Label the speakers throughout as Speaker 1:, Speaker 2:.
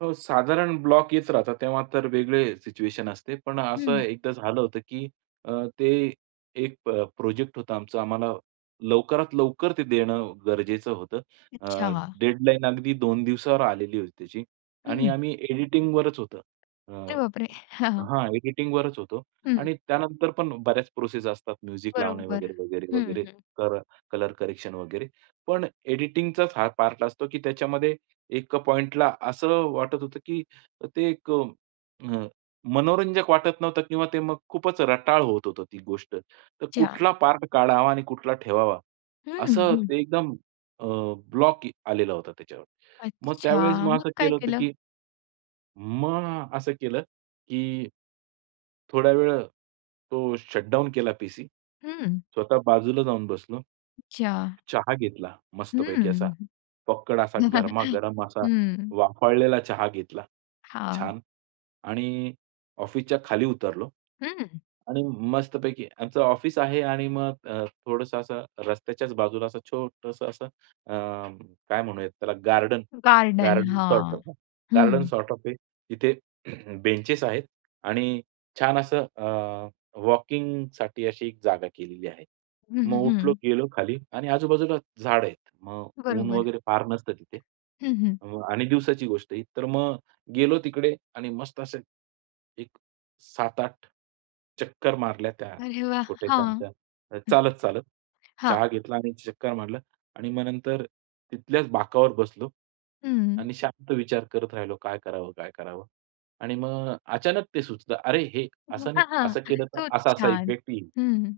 Speaker 1: हो. साधारण ब्लॉक येत राहतात. तेव्हा तर वेगळे सिच्युएशन असते. पण असं
Speaker 2: हं.
Speaker 1: एकदा झालं होतं, की अ, ते एक प प्रोजेक्ट होता आमचा. आम्हाला लवकरात लवकर ते देणं गरजेचं होतं. अ,
Speaker 2: अच्छा.
Speaker 1: डेडलाईन अगदी 2 दिवसावर आलेली होती त्याची आणि
Speaker 2: हं.
Speaker 1: आम्ही एडिटिंगवरच होतं. अ,
Speaker 2: अरे बापरे! हां, हां.
Speaker 1: हां. एडिटिंगवरच होतो.
Speaker 2: हं.
Speaker 1: आणि त्यानंतर पण बऱ्याच प्रोसेस असतात. म्युझिक लावणे
Speaker 2: बरोबर.
Speaker 1: वगैरे, वगैरे,
Speaker 2: हं,
Speaker 1: वगैरे,
Speaker 2: हं.
Speaker 1: तर कलर करेक्शन वगैरे. पण एडिटिंगचाच हा पार्ट असतो, की त्याच्यामध्ये एक पॉइंटला असं वाटत होतं, की ते एक अ, मनोरंजक वाटत नव्हतं किंवा ते मग खूपच रटाळ होत होतं ती गोष्ट. तर
Speaker 2: अच्छा.
Speaker 1: कुठला पार्ट काढावा आणि कुठला ठेवावा.
Speaker 2: हं,
Speaker 1: असं
Speaker 2: हं.
Speaker 1: ते एकदम अ, ब्लॉक आलेला होता त्याच्यावर. मग त्यावेळेस
Speaker 2: अच्छा!
Speaker 1: मग
Speaker 2: मग
Speaker 1: असं
Speaker 2: काय
Speaker 1: केलं होतं,
Speaker 2: केलं?
Speaker 1: की मग असं केलं, की थोड्यावेळ तो शटडाउन केला पीसी.
Speaker 2: हं.
Speaker 1: स्वतः बाजूला जाऊन बसलो.
Speaker 2: अच्छा.
Speaker 1: चहा घेतला मस्तपैकी असा
Speaker 2: हं.
Speaker 1: फक्कड असा गरमागरम असा
Speaker 2: हं.
Speaker 1: वाफाळलेला चहा घेतला,
Speaker 2: हां.
Speaker 1: छान. आणि ऑफिसच्या खाली उतरलो.
Speaker 2: हं.
Speaker 1: आणि मस्तपैकी आमचं ऑफिस आहे आणि मग थोडंसं असं रस्त्याच्याच बाजूला असं छोटंसं असं अ, काय म्हणूयात त्याला गार्डन,
Speaker 2: गार्डन.
Speaker 1: गार्डन सॉर्ट
Speaker 2: हां.
Speaker 1: ऑफ, गार्डन
Speaker 2: हं.
Speaker 1: सॉर्ट ऑफ आहे. तिथे बेंचेस आहेत आणि छान असं अ, वॉकिंगसाठी अशी एक जागा केलेली आहे.
Speaker 2: हं,
Speaker 1: मग
Speaker 2: हं,
Speaker 1: उठलो,
Speaker 2: हं.
Speaker 1: गेलो खाली आणि आजूबाजूला झाडं आहेत. मग ऊन
Speaker 2: बरोबर.
Speaker 1: वगैरे फार नसतं तिथे.
Speaker 2: हं, हं.
Speaker 1: अ, आणि दिवसाची गोष्ट ही. तर मग गेलो तिकडे आणि मस्त असे एक 7-8 चक्कर मारल्या त्या
Speaker 2: अरे वाह!
Speaker 1: छोट्याश्या
Speaker 2: हां. हं.
Speaker 1: आमच्या, चालत-चालत.
Speaker 2: हां.
Speaker 1: चहा घेतला आणि चक्कर मारलं. आणि मग नंतर तिथल्याच बाकावर बसलो
Speaker 2: हं.
Speaker 1: आणि शांत विचार करत राहिलो काय करावं, काय करावं? आणि मग अचानक ते सुचलं. अरे! हे असं नाही, असं
Speaker 2: [unintelligible]
Speaker 1: केलं तर
Speaker 2: खूप
Speaker 1: असा-असा
Speaker 2: छान.
Speaker 1: इफेक्ट येईल.
Speaker 2: हं.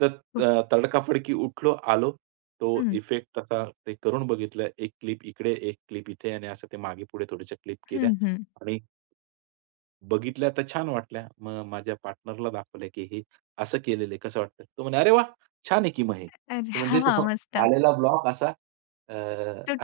Speaker 1: तर
Speaker 2: खूप.
Speaker 1: अ, तडकाफडकी उठलो, आलो. तो
Speaker 2: हं.
Speaker 1: इफेक्ट आता ते करून बघितलं, एक क्लिप इकडे एक क्लिप इथे आणि असं ते मागे-पुढे थोड्याश्या क्लिप केल्या
Speaker 2: हं, हं.
Speaker 1: आणि बघितल्या तर छान वाटल्या. मग माझ्या पार्टनरला दाखवलं, की "हे असं केलेलं आहे कसं वाटतंय?" तो म्हणला "अरे वाह! छान आहे की मग हे."
Speaker 2: अरे!
Speaker 1: म्हणजे तो
Speaker 2: हां. मस्त.
Speaker 1: आलेला ब्लॉक असा अ,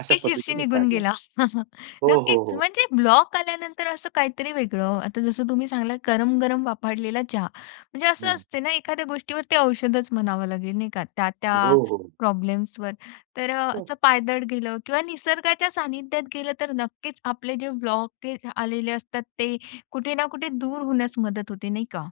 Speaker 1: अशा पद्धतीने
Speaker 2: निघून
Speaker 1: काढला.
Speaker 2: गेला.
Speaker 1: हो, हो,
Speaker 2: नक्कीच
Speaker 1: हो.
Speaker 2: म्हणजे ब्लॉक आल्यानंतर असं काहीतरी वेगळं. आता जसं तुम्ही सांगितलं गरम-गरम वाफाळलेला चहा. म्हणजे असं
Speaker 1: हं.
Speaker 2: असते ना एखाद्या गोष्टीवर ते औषधच म्हणावं लागेल नाही का त्या-त्या
Speaker 1: हो, हो.
Speaker 2: प्रॉब्लेम्सवर तर.
Speaker 1: हो.
Speaker 2: असं पायदळ गेलं किंवा निसर्गाच्या सानिध्यात गेलं तर नक्कीच आपले जे ब्लॉकेज आलेले असतात ते कुठे ना कुठे दूर होण्यास मदत होते, नाही का?